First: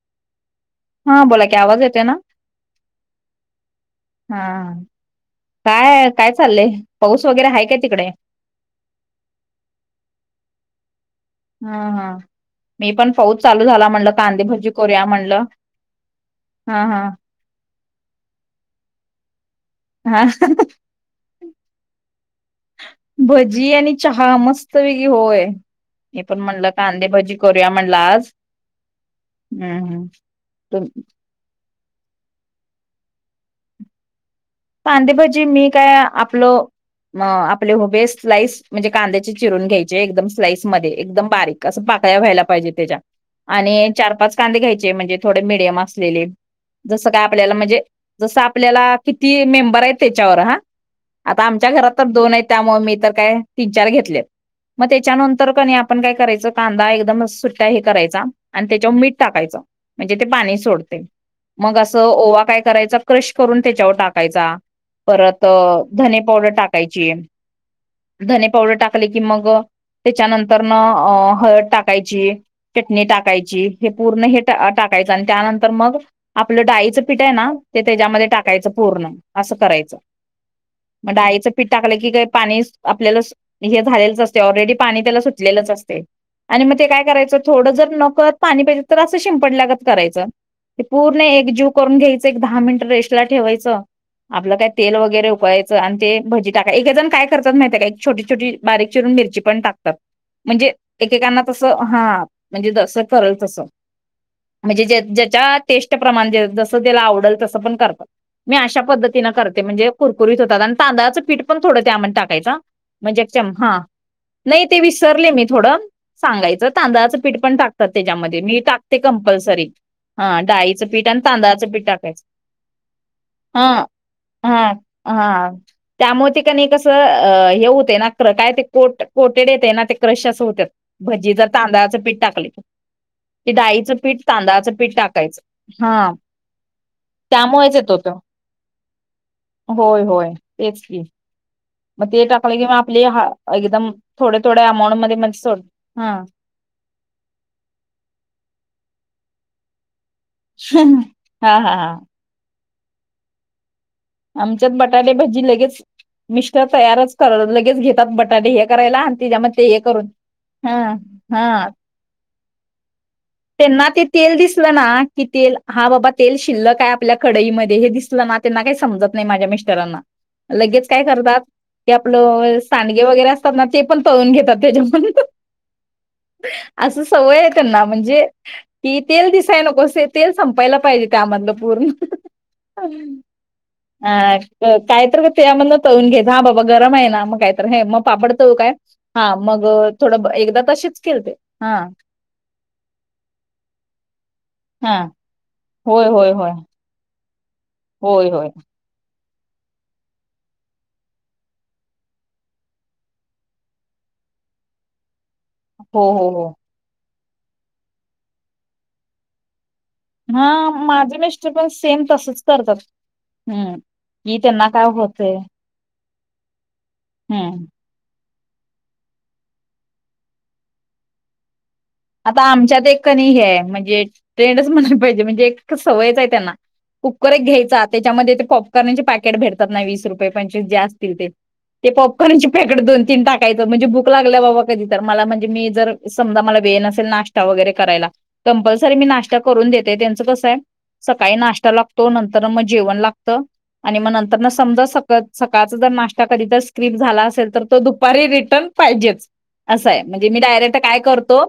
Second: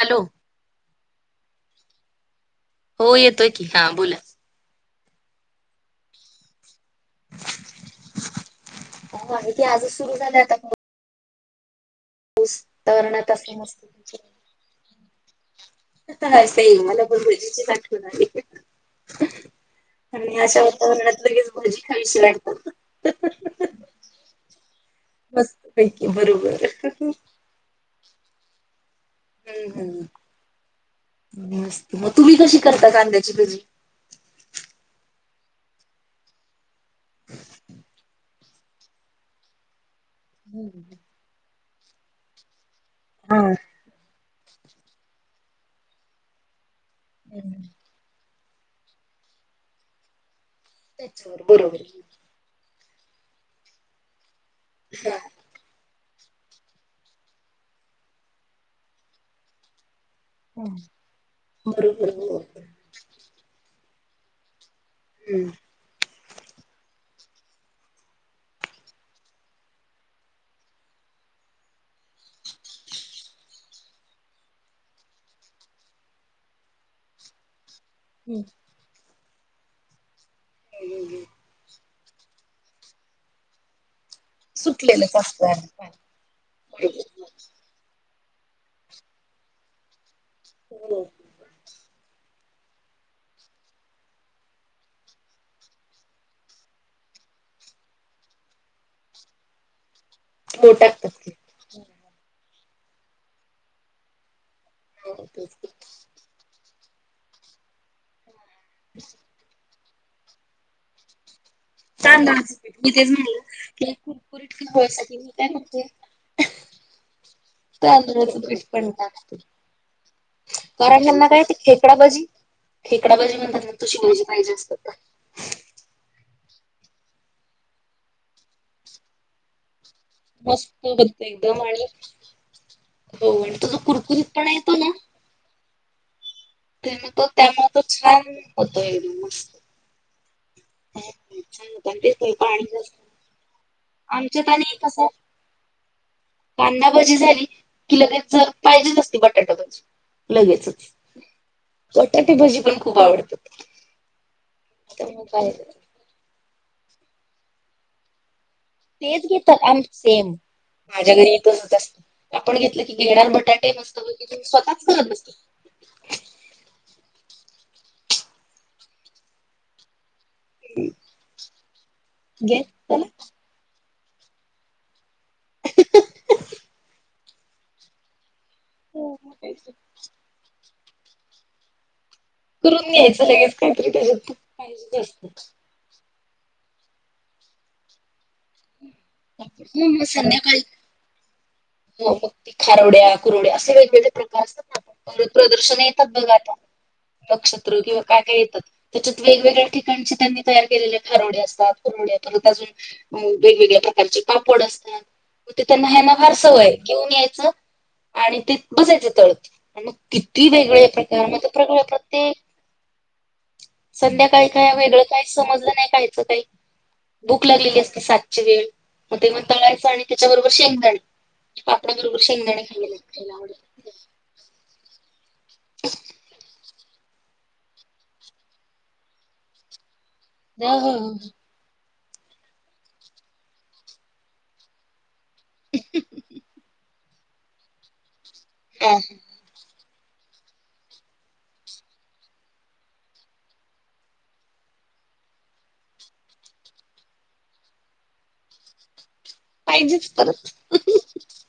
Hello? हं, बोला की, आवाज येतोय ना? हो येतोय की, हां बोला. हां, काय-काय चाललंय? पाऊस वगैरे हाय काय तिकडे? हो आहेकी, आजच सुरु झालाय, आता. हां, हां, मी पण वातावरणात पाऊस असली चालू मस्त. झाला, म्हणल कांदेभजी करूया म्हणलं. [unintelligible] स हा हा मला पण भजीचीच आठवण आली. हा आणि अशा वातावरणात, लगेच भजी खावीशी वाट भजी आणि चहा मस्त पैकी होय, मस्त पैकी हे पण बरोबर म्हणलं कांदे, भजी करूया, म्हणल आज. हम्म तुम हम्, मस्त मग तुम्ही कशी करता, कांद्याची भजी? कांदे, भजी मी काय आपलं, म आपले ऊभे स्लाईस म्हणजे कांद्याचे चिरून घ्यायचे, एकदम स्लाईस मध्ये, एकदम बारीक, असं पाकळ्या व्हायला पाहिजे त्याच्या हा आणि चार पाच कांदे घ्यायचे, म्हणजे थोडे मिडियम असलेले. जसं काय आपल्याला, म्हणजे जसं आपल्याला किती मेंबर य, त्याच्यावर हां. त्याच्यावर आता आमच्या बरोबर घरात, तर दोन आहेत, त्यामुळे मी तर काय तीन, चार घेतलेत, मग हा त्याच्यानं तर कणी आपण काय करायचं, कांदा एकदम सुट्ट्या हे करायचा आणि त्याच्यावर मीठ टाकायचं. म्हणजे ते पाणी सोडते, मग असं बरोबर हो ओवा, काय करायचा, क्रश करून त्याच्यावर टाकायचा. परत हम्म. धने पावडर टाकायची. धने पावडर टाकले की मग त्याच्यानंतर न अ हळद टाकायची चटणी टाकायची हे पूर्ण हे टा आ टाकायचं आणि त्यानंतर मग आपलं डाळीचं पीठ आहे ना ते त्याज्यामध्ये टाकायचं पूर्ण असं करायचं डाळीचं पीठ टाकलं की काय पाणीस आपल्यालास हे झालेच अस चे ऑलरेडी पाणी सुटलेलंच त्याला असतं आणि सुटलेलंच पाणी असते आणि म ते काय बरोबर करायचो थोडं जर नकत पाणी पाहिजे तर अस शिंपडलागत करायच हे हो. पूर्ण एक जुक करून घ्यायचं एक दहा मिनिट रेस्टला ठेवायचं. आपलं काय तेल वगैरे उकळायचं आणि ते भजी टाकाय एक जण काय करतातत माहितय आहे काय छोटी छोटी बारीक चिरून मिरची पण टाकतात. म्हणजे हो टाकतात की एकेकांना तसं हा म्हणजे दसं करल तसं. म्हणजे ज्या हो तेच ज्याच्या की टेस्ट प्रमाण ज जसं त्याला आवडेल तसं पण करता. मी अशा पद्धतीनं करते म्हणजे कुरकुरीत होतात आणि तांदळाचं पीठ पण थोड त्या मन तांदळाचं टाकायचां पीठ मी तेच म्हणजे म्हणलं हा की कुरकुरीत नाही ते खावसाठी विसरले मी काय थोडं करते सांगायचं तांदळाचं पीठ पण टाकतात तांदळाचं त्याच्यामध्ये मी पीठ पण टाकते कंपल्सरी. हा डाळीचं कारण पीठ आणि ह्यांना काय ते तांदळाचं पीठ खेकडा टाकायचं. भाजी खेकडा भाजी म्हणतात मंग हा तो शुमोजी पाहिजे हा असतात का? हा. त्यामुळे ते का नाही कसं अ हे होते ना क्र काय ते कोट कोटेड येते ना ते क्रश असं होत्यात मस्त बघते भजी जर एकदम आणि तांदळाचं पीठ टाकले. हो ते आणि तो जो डाळीचं पीठ, कुरकुरीतपणा तांदळाचं येतो ना पीठ टाकायचं. हा त्यामुळेच येतो. काय होतोय म. होय होय तेच की. हे छान आणि म ते तेच टाकलं पाणी कि म जास्त आपले हा एकदम आमच्यात थोड्या-थोड्या आणि अमाऊंट कसं मध्ये म्हण सोड हा. कांदा भजी झाली की लगेच जर पाहिजेच असती बटाटा भाजी. लगेचच हा हा हा बटाटे भजी पण खूप आवडतात. आमच्यात बटाटे त्यामुळे भजी काय लगेच मिश्त्या तयारच करालो लगेच घेतात बटाटे हे करायला आणि तेच तेज्या म घेतात ते हे आम करून सेम हा माझ्या घरी हा. तसच असतं. आपण घेतलं की घेणार बट त्यांना ते तेल दिसलं ना कि तेल हा बाबा तेल शिल्लक हाय आपल्या कडईमध्ये हे दिसलं ना त्यांना काही समजत नाही माझ्या मिस्टरांना. लगेच काय करतात की आपलं घे सांडगे चला. वगैरे अस तात ना ते पण तळून घेतात त्याच्यामध्ये तो असं सवय आहे त्यांना म्हणजे कि तेल दिसाय नकोय से तेल संपायला पाहिजे त्यामधलं पूर्ण. करून आंय घ्यायचं लगेच काहीतरी त्याच्यात पाहिजेच कायतरी असतं. गं तेळामधन तळून घेत हा बाबा गरम आहे ना मग काहीतर हे मग पापड तळू काय? हा मग थोडं ब एकदा तशीच केलते हा. फक्ती खारवड्या कुरूड्या असे वेगवेगळे प्रकार असतं. हा [unintelligible] प्रदर्शन होय येतात बघ होय होय आता नक्षत्र किंवा काय होय काय होय येतात. त्याच्यात वेगवेगळ्या ठिकाणचे त्यांनी तयार केलेले खारोडे असतात कुरुमुड्या परत अजून मग वेगवेगळ्या प्रकारचे पापड असतात. म ते तर त्यांना हो ह्याना हो फार हो सवय घेऊन यायचं आणि ते बसायचं तळत आन मग हा किती वेगळे माझे प्रकार म तो मिस्टर पण प्रगळ होतात सेम ते. तसच करतात हम्म की संध्याकाळी त्यांना काय वेगळं काही होतय समजलं नाही काही सकाळी भूक हम्म लागलेली असते सातची वेळ, मग ते म तळायचं आणि त्याच्याबरोबर शेंगदाणे. पापडा बरोबर आता शेंगदाणे आमच्यात खायला एक कणी खायला हे आवडत म्हणजे ट्रेंडच म्हणाले पाहिजे म्हणजे एक सवयच आहे त्यांना. कुकर एक घ्यायचा त्याच्यामध्ये ते पॉपकॉर्नचे पॅकेट भेटतात ना, वीस रुपये पंचवीस जे हो हो हो असतील ते. ते पॉप कॉन चे पॅकेट दोन तीन टाकायचं म्हणजे भूक लागल्या बाबा कधी तर मला म्ह मी जर समजा मला वेळ नसेल ना नाष्टा वैगरे करायला, हा कंपल्सरी हा मी नाष्टा त्या करून दे त्यात त्यांचं कसं आहे सकाळी नाश्ता लागतो, नंतर मग जेवण लागत. आणि मग नंतर ना समजा स सकाळच जर नाष्टा कधी जर स्क्रिप झाला असेल तर, तो दुपारी रिटर्न पाहिजे. असं आहे पाहिजेच म्हणजे मी परत डायरेक्ट काय करतो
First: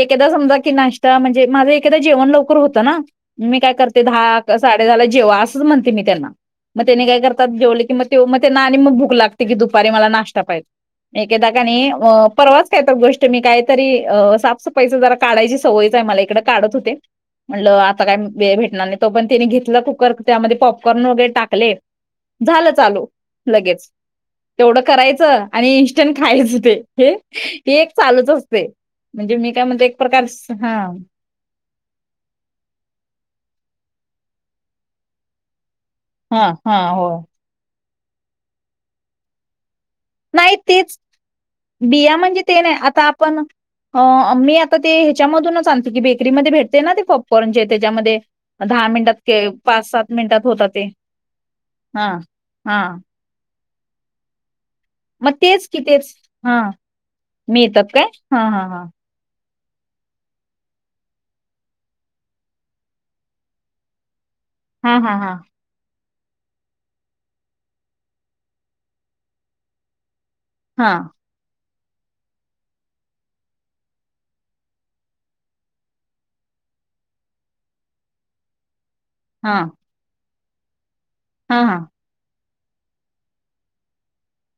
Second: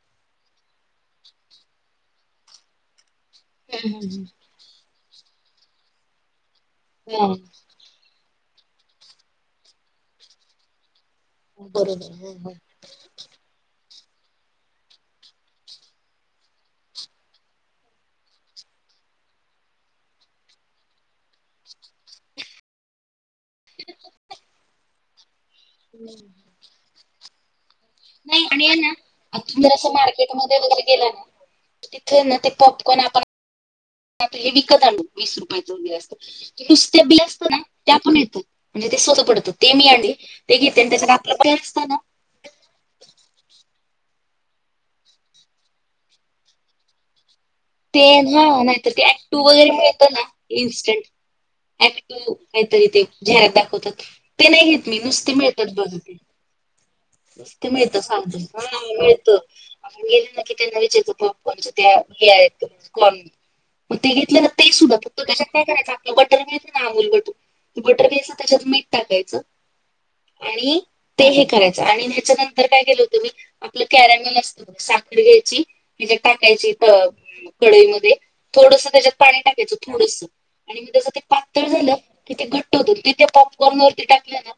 एकदा समजा की नाष्टा म्हणजे माझं एकदा जेवण लवकर होतं ना, मी काय करते हा धा साडे दहा ला जेवा असंच म्हणते मी त्यांना, मग त्यांनी काय करतात जेवलं की मग ते म ते ना आणि मग भूक लागते की दुपारी मला नाष्टा पाहिजे, एक एकदा आणि बरोबर हो हो परवाच त्यात गोष्ट मी काय तरी अ साफसफाईच जरा काढायची सवयच आहे मला इकडें काढत होते. म्हटलं आता काय वेळ भेटणार नाही तो पर्यंत त्यानी घेतला कुकर त्यामध्ये पॉपकॉर्न वगैरे टाकले. झालं चालू. लगेच तेवढं करायचं आणि इनस्टंट खायचं ते हे ते एक चालूच नाही असतंय, आणि आहे ना म्हणजे मी काय म्हणते एक प्रकारच हा तिथं हेना ते पॉपकॉर्न आपण आता हे विकत आणू वीस रुपयाचं बिल हा हा हो नूस्त. [unintelligible] त्या पण ये त्यात म्हणजे ते स्वस्त पडतं, ते मी आणल नाही ते घेते तेच आणि आपलंय पर्याय नसताना ना. बिया म्हणजे ते नाही आता आपण. अ मी आता ते हेच्या मधूनच आलते की बेकरीमध्ये भेटते ना ते पॉप कॉनचे ते हं नाहीतर ते एकटु वगैरे पाच येते सात ना मिनिटात होतात ते इन्स्टंट हा एकटू हा काहीतरी जाहीरात दाखवतात. ते नाही घेत मी मग नुसती तेच मिळतात कि बघ. तेच हा नुसती मिळत सां हा मिळत. आपण गेले ना ते लगेच इचारतात पॉपकॉर्न त्या घायचे पॉपकॉर्न मग ते घेतल्यात. हा हा [unintelligible] कशात हा काय. काय करायचं आपलं बटर मिळत ना अमूल बटर बटर घ्यायचं त्याच्यात मीठ टाकायचं. आणि हा ते हे करायचं आणि हच्या नंतर काय केलं होतं मी. आपलं कॅरॅमल असतं साखर घ्यायची, त्याच्यात टाकायची त कडईमध्ये थोडसं त्याच्यात पाणी हा हा टाकायचं थोडसं आणि मग हा पातळ हा झालं कि ते घट्ट होत, ते पॉपकॉर्न वरती टाकलं ना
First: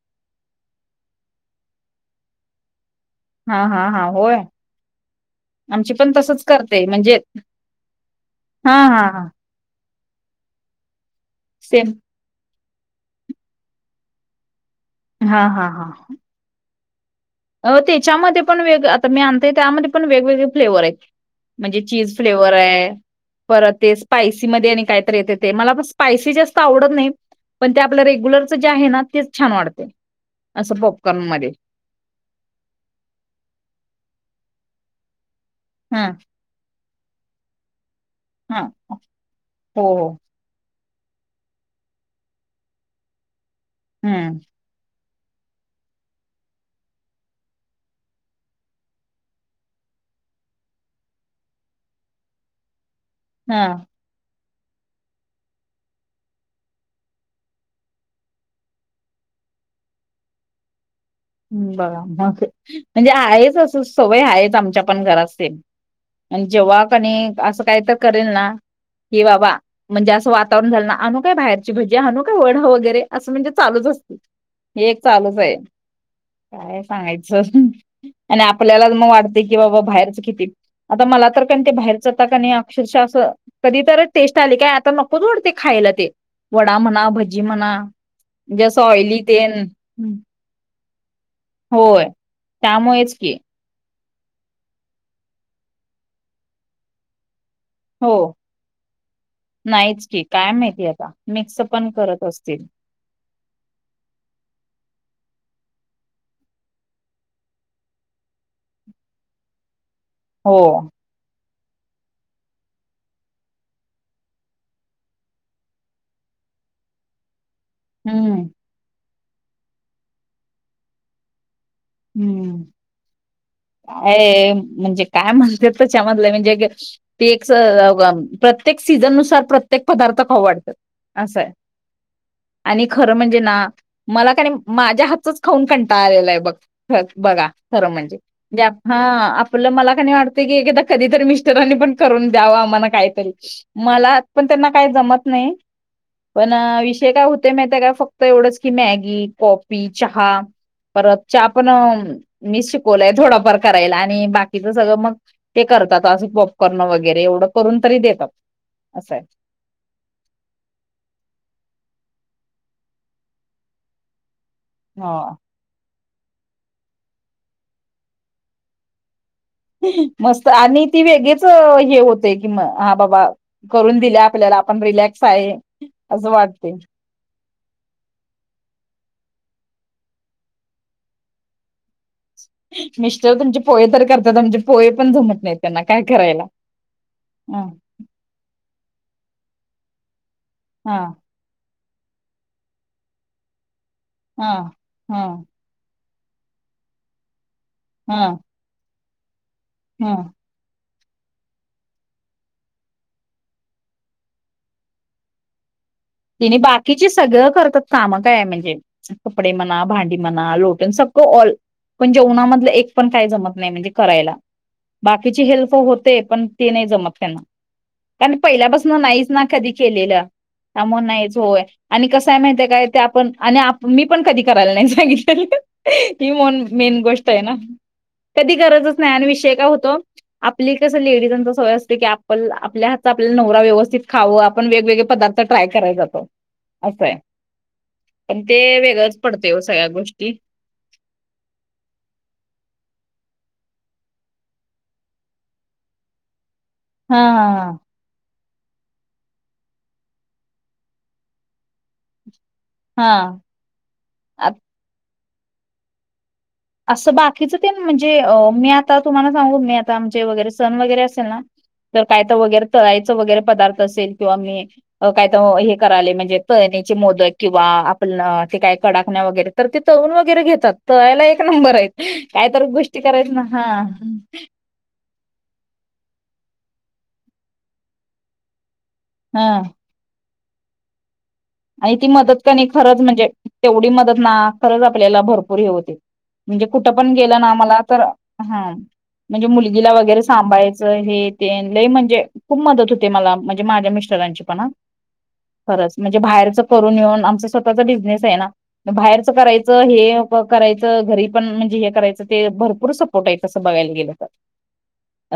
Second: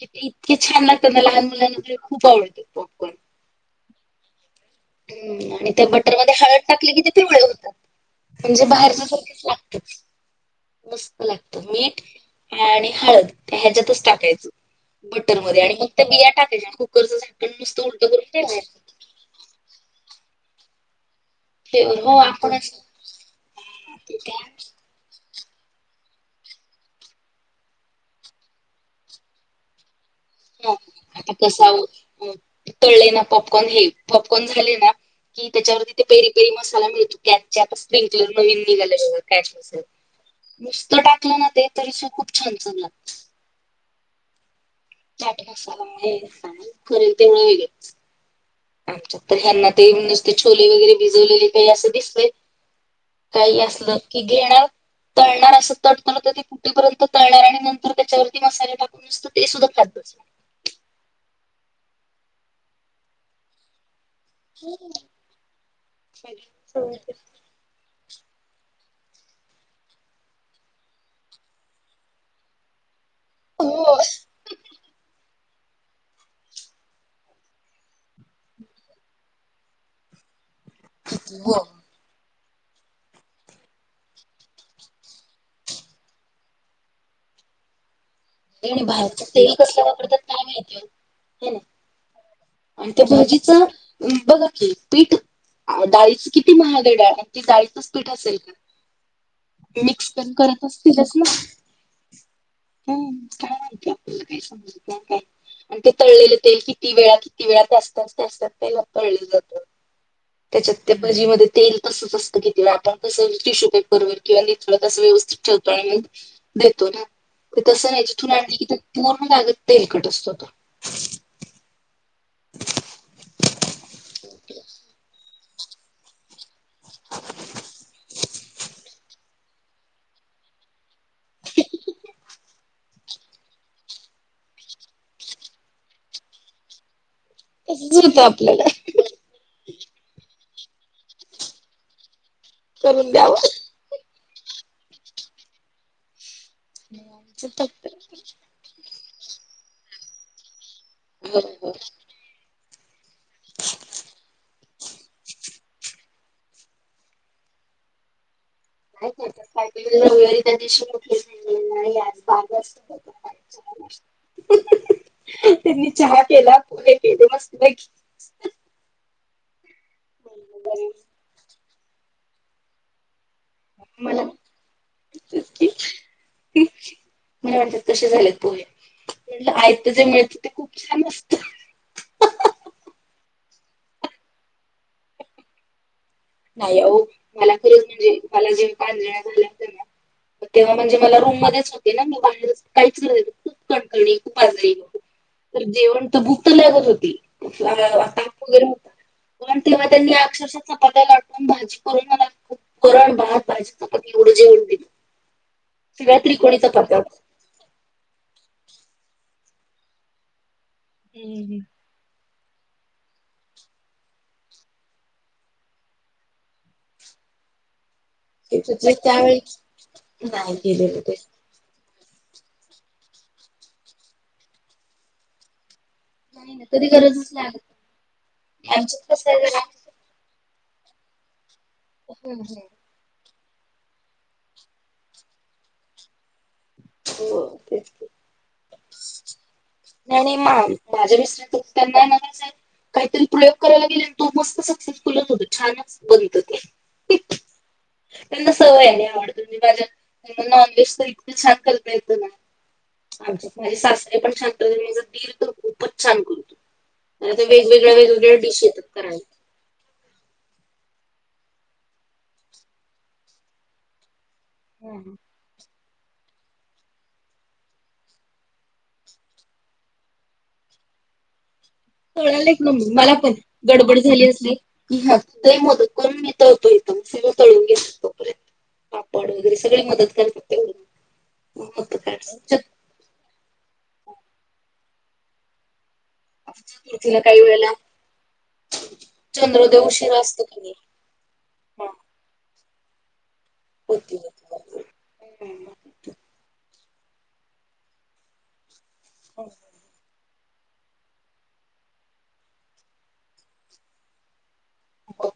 ते इतके छान लागतात ना लहान मुलांना खूप आवडतं पॉपकॉन. हा हा हा होय. हम आणि त्या आमची पण बटरमध्ये तसच हळद करते टाकली कि ते म्हणजे पिवळे होतात. म्हणजे हा हा बाहेरच्या हा सारखेच लागतात. मस्त लागतात सेम मीठ आणि हळद त्या हेच्यातच टाकायच. बटर हा मध्ये हा आणि हा मग त्या बिया टाकायच्या आणि कुकरच अ त्याच्यामध्ये पण वेग आता मी आणतोय त्यामध्ये पण वेगवेगळे फ्लेवर आहेत. म्हणजे चीज हो फ्लेवर आपणच आहे परत ते त्या स्पायसी मध्ये आणि कायतरी येते ते मला ब स्पायसी जास्त आवडत नाही, पण ते आपलं रेग्युलरच जे आहे ना तेच छान वाटतं. हो आता कसं तळलेला पॉपकॉर्न हे पॉपकॉर्न झाले ना कि त्याच्यावर ते हा पेरी तीळ मसाला मिळतो कॅचाप चे आता स्प्रिंग जेल हा नवीन हो निघाला कॅच मसाला. हो नुसतं टाकलं नां ते तरी सो खूंप छान चाललां हम्मं चाट मसांला खरेल ते मिळेल आमच्या तरं हेना ते म्हणजे ते छोले वगैरें भिजवलेले कांहीं असं दिसतंय कांहीं हा असलं की घेणारं तळणांर असं तुटतं नां तरं फुठेपर्यंत तळणांर आणि नंतर त्यांच्यावरची मसाले टाकूंन नसतं ते सुद्धां खातांत बघां मंग म्हणजे आहेचं असं सवयं आहेचं आमच्या पणं घरांत सेम आणि जेंव्हा कणी असं कांहीं तरं करेल नां हे बाबां म्हणजे असं वातांवरण झालं नां अनूं कायं बाहेरची भजी आणूं कायं वणं वगैरें असं म्हणजे हो चालूंच असतं हे एक चालूंच आहे कायं सांगायचं आणि आपल्यांला मंग वाटते कि बाबां बाहेरचं किती आंता मलां तरं कोण ते बाहेर जातं कां नाहीं अक्षरशः असं कधीं तरं टेस्ट आली कायं आंता नकोच ढते खांयला ते वडां म्हणां भजी म्हणां आणि बाहेरच तेल कसंला वापरतांत कायं माहिती आहे नां होयं आणि त्यां भाजीचा बघां की पीठ डाळीच किती महांगई डाळं आणि ती डाळीचं पीठ हो असेल कां नाहीच मिक्स की पणं काय करतं माहिती आता असतीलचं नां मिक्स पण करत असतील हम्मं कायं नाहीं कां कां समजां कायं आणि ते तळलेले तेल किती वेळांत वेळांत असतंच ते असतांत ते वा पळले जातं हो त्यांच्यात ते भजीमध्ये तेल तसंच असतं घेतं आपणं कसं उंच शकतोय पर्वर किंवा निथळ तसं व्यवस्थित ठेवतो आणि मं देतो नां ते तसं नाहीं तिथूंन हम्म आणलं की पूर्ण लागतं तेलकटं असतो तो हम्मं कायं म्हणजे कायं म्हणतं त्यांच्या मधलं म्हणजे तेी एक प्रत्येक सीझन नुसांर प्रत्येक पदार्थ खाऊं वाटतांत असे आणि खरं म्हणजे नां मलां कां नाहीं माझ्या हातचं खाऊंन कंटा आलेला आहे बघं खरं बघां खरं तसंच म्हणजे होतं आपल्याला यां हां आपलं मलां कां नाहीं वाटतं की एखांदा कधींतरी मिस्टरांनी पणं करूंन द्यावं आम्हांला करून कांहींतरी द्यावं मलां आं पणं त्यांना कांहीं जमतं नाहीं पणं विषय कायं होते माहित कायं फक्तं एवढंच मॅगी कॉपी चहा परंत हो हो मी शिकवलंय थोडांफार करांयला आणि बाकी तिथं सगळं मंग ते करतांत असं पॉपकॉर्न वगैरें एवढं करूंन तरी देतांत नाहीं नाहीं कायं रविवारी त्यां दिवशी मोठली झां नाहीं आं बांग असं [unintelligible] हं त्यांनी चहा केलां पोले केले मस्तं बी मस्तं आणि ती वेगळेच हे होते कि हां बाबां करूंन दिल्यां मला आपल्याला आपणं रिलॅक्स आहे असं वाटते मं म्हणतांत तसे झालेत पो म्हं आयत जे मिळतं ते खूंप छान असतं मिस्टर तुमचे पोहे तरं करतांत आमचे पोहे पणं झुमतं नाहींत त्यांना कायं करायंला नाहीं मलां खरंच म्हणजे मलां जेंव्हा कां देण्यांत आलं हो तेंव्हा हा म्हणजे मलां रूंम मध्येचं हो ते नां मं कांहींचं खूंप कणकणी खूंप हा आजारी हा जेवण तर भुकत [unintelligible] लागत होती. हा! गेलो तेव्हा त्यांनी हा अक्षरक्षा चपात्या काढू पण भाजी करून मला, वरन भात भाजी चपाती एवढं जेवन दे. तिने बाकीचे सगळं करतात काम काय आहे म्हणजे, कपडे म्हणा, भांडी म्हणा, लोटण सगळं ऑल. हम्म. म्हणजे उन्हामधलं एक पण काय जमत नाही म्हणजे करायला. बाकीची हेल्प होते, पण ते नाही जमत त्यांना. त्यान पहिल्यापासन नाहीच त्यावेळी ना कधी केलेलं. नाही केलेलं ते झोय आणि कसंय माहिती आहे काय ते आपण आणि आप मी पण कधी करायला नाही सांगितलं. ही नाही मोन ना कधी मेन गरजच गोष्ट आहे ना, लागत कधी गरजच आमच्यात नाय अन कसं आहे विषय जरा काय होतो. आपली कसं लेडीजांचा सवय असते की हम्म आपन हम्म. आपल्याहात. आपल्याला नवरा व्यवस्थित खावं आपण वेगवेगळे पदार्थ ट्राय कराया जातो. असंय हो तेच की. पण ते वेगळंच पडतंय ओ सगळ्या नाही गोष्टी. नाही मा माझ्या मिस्टर तूप त्यांना न कस. काहीतरी प्रयोग करायला गेले तो मस्त सक्सेसफुलच होतो छानच बनत ते. हा हा हा! त्यांना सवय आहे नाही आवडत नी माझ्या नॉन व्हेज त इतक छान करता येतं ना. हा आमच्या त माझे सासरे पण हा [unintelligible] माझा दीर तर खूपच छान करतो. असं आणि ते बाकीचं तेन वेगवेगळ्या म्हणजे अ वेगवेगळ्या डिश मी येतात आता करायला. तुम्हाला सांगू मी आता आमचे वगैरे सण वगैरे असेल ना. तर काय त वगैरे तळायच वगैरे पदार्थ असेल किंवा मी काय त हे. कराले म्हणजे तळणीचे मोदक किंवा आपन ते काय कडाकण्या वगैरे तर ते तळून वगैरे घेतात. तो यायला एक नंबर आहे. कळालच नाही मला पण गडबड झाली असली. तूय मोदकं करून नितळतो इथ सि तळून घेत तोपर्यंत. पापड हा वगैरे सगळे मदत करतात तेवढी. मग आणि ती काय मदत कनी खरंच म्हणजे तेवढी मदत ना खरंच आपल्याला भरपूर हे होते. म्हणजे कुठं पण चतुर्थीला गेलं काही ना वेळेला आम्हाला तर हा म्हणजे चंद्रोदय मुलगीला उशिरा वगैरे असतो की नाही सांभाळयचं हे ते लयी हा म्हणजे खूप मदत होते मला म्हणजे माझ्या होती मिस्टरांची होती पण हा खरंच म्हणजे. जे बाहेरच करून येऊन आमचा स्वतःचा बिजनेस आहे ना म बाहेरच कराय च हे करायचं घरी पण म्हणजे हे करायचं, ते भरपूर सपोर्ट आहे तसं बघायला गेलं तर.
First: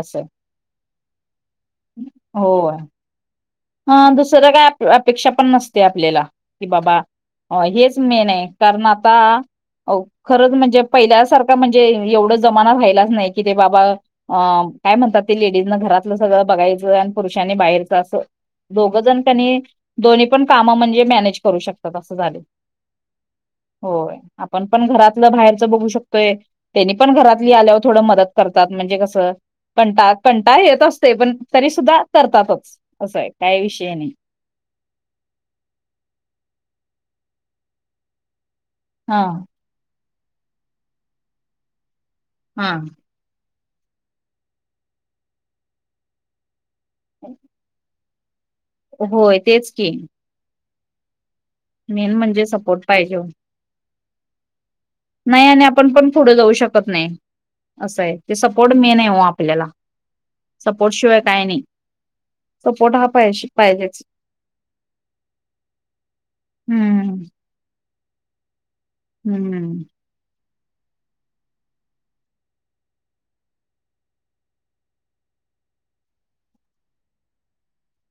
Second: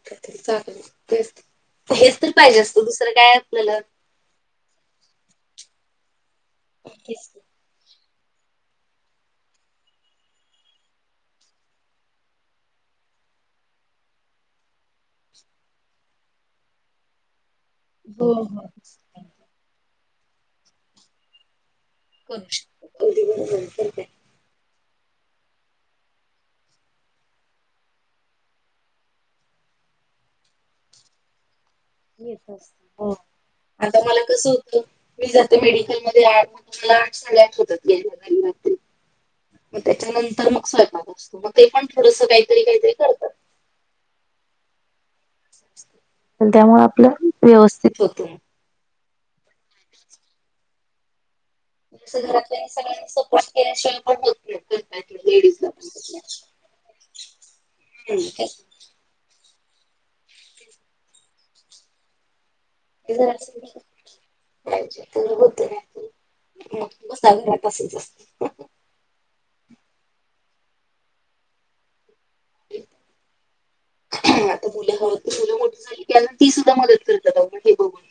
असं तर पाहिजे होय. असतं दुसरं काय आपल्याला. अ दुसरं काय अप-अपेक्षा पण नसते आपल्याला कि बाबा. अ हेच मेन आहे कारण आता. अ खरंच म्हणजे पहिल्यासारखा म्हणजे एवढ जमाना राहिलाच नाही कि ते बाबा. अ काय म्हणतात ते लेडीजन घरातलं सगळं बघायचं आणि पुरुषांनी बाहेरचं असं. हो हो दोघजण त्यांनी दोन्ही पण काम म्हणजे मॅनेज करू शकत. तात अस झाल करू शकतो अगदी बरोबर आहे. होय आपण पण घरातलं बाहेरच बघू शकतोय. त्यांनी पण घरातली आल्यावर थोडं मदत करतात म्हणजे कसं कंटा-कंटाळा येत असतेय पण तरी सुद्धा येत असत करतातच हो असं आहे. काही विषय आता नाही मला कसं हो मी जाते मेडिकलमध्ये आठ, आठ साडे आठ होतात यायला. [unintelligible] हा! मग त्याच्यानंतर मग स्वयपाक असतो मग ते पण थोडस काही. हा! अन् त्यामुळ आपल व्यवस्थित होत. होय तेच की. मेन अस म्हणजे घरातल्यानी सपोर्ट सगळ्यांनी पाहिजे सपोर्ट केल्याशिवाय पण होत नाही. करतात नाही आणि लेडीजला आपण पण पुढ जाऊ शकत नाही. असं आहे ते सपोर्ट मेन हाय ओ आपल्याला. सपोर्ट शिवाय काय नाही. सपोर्ट हा जर पैशी असेल पाहिजेच. पाहिजे तर होते नाहितर मग हम्म बसायला मिळतच असल. हम्म. हम्म आता मुलं हवं तर मुलं मोठी झाली की ती सुद्धा मदत करतात आपण हे बघून.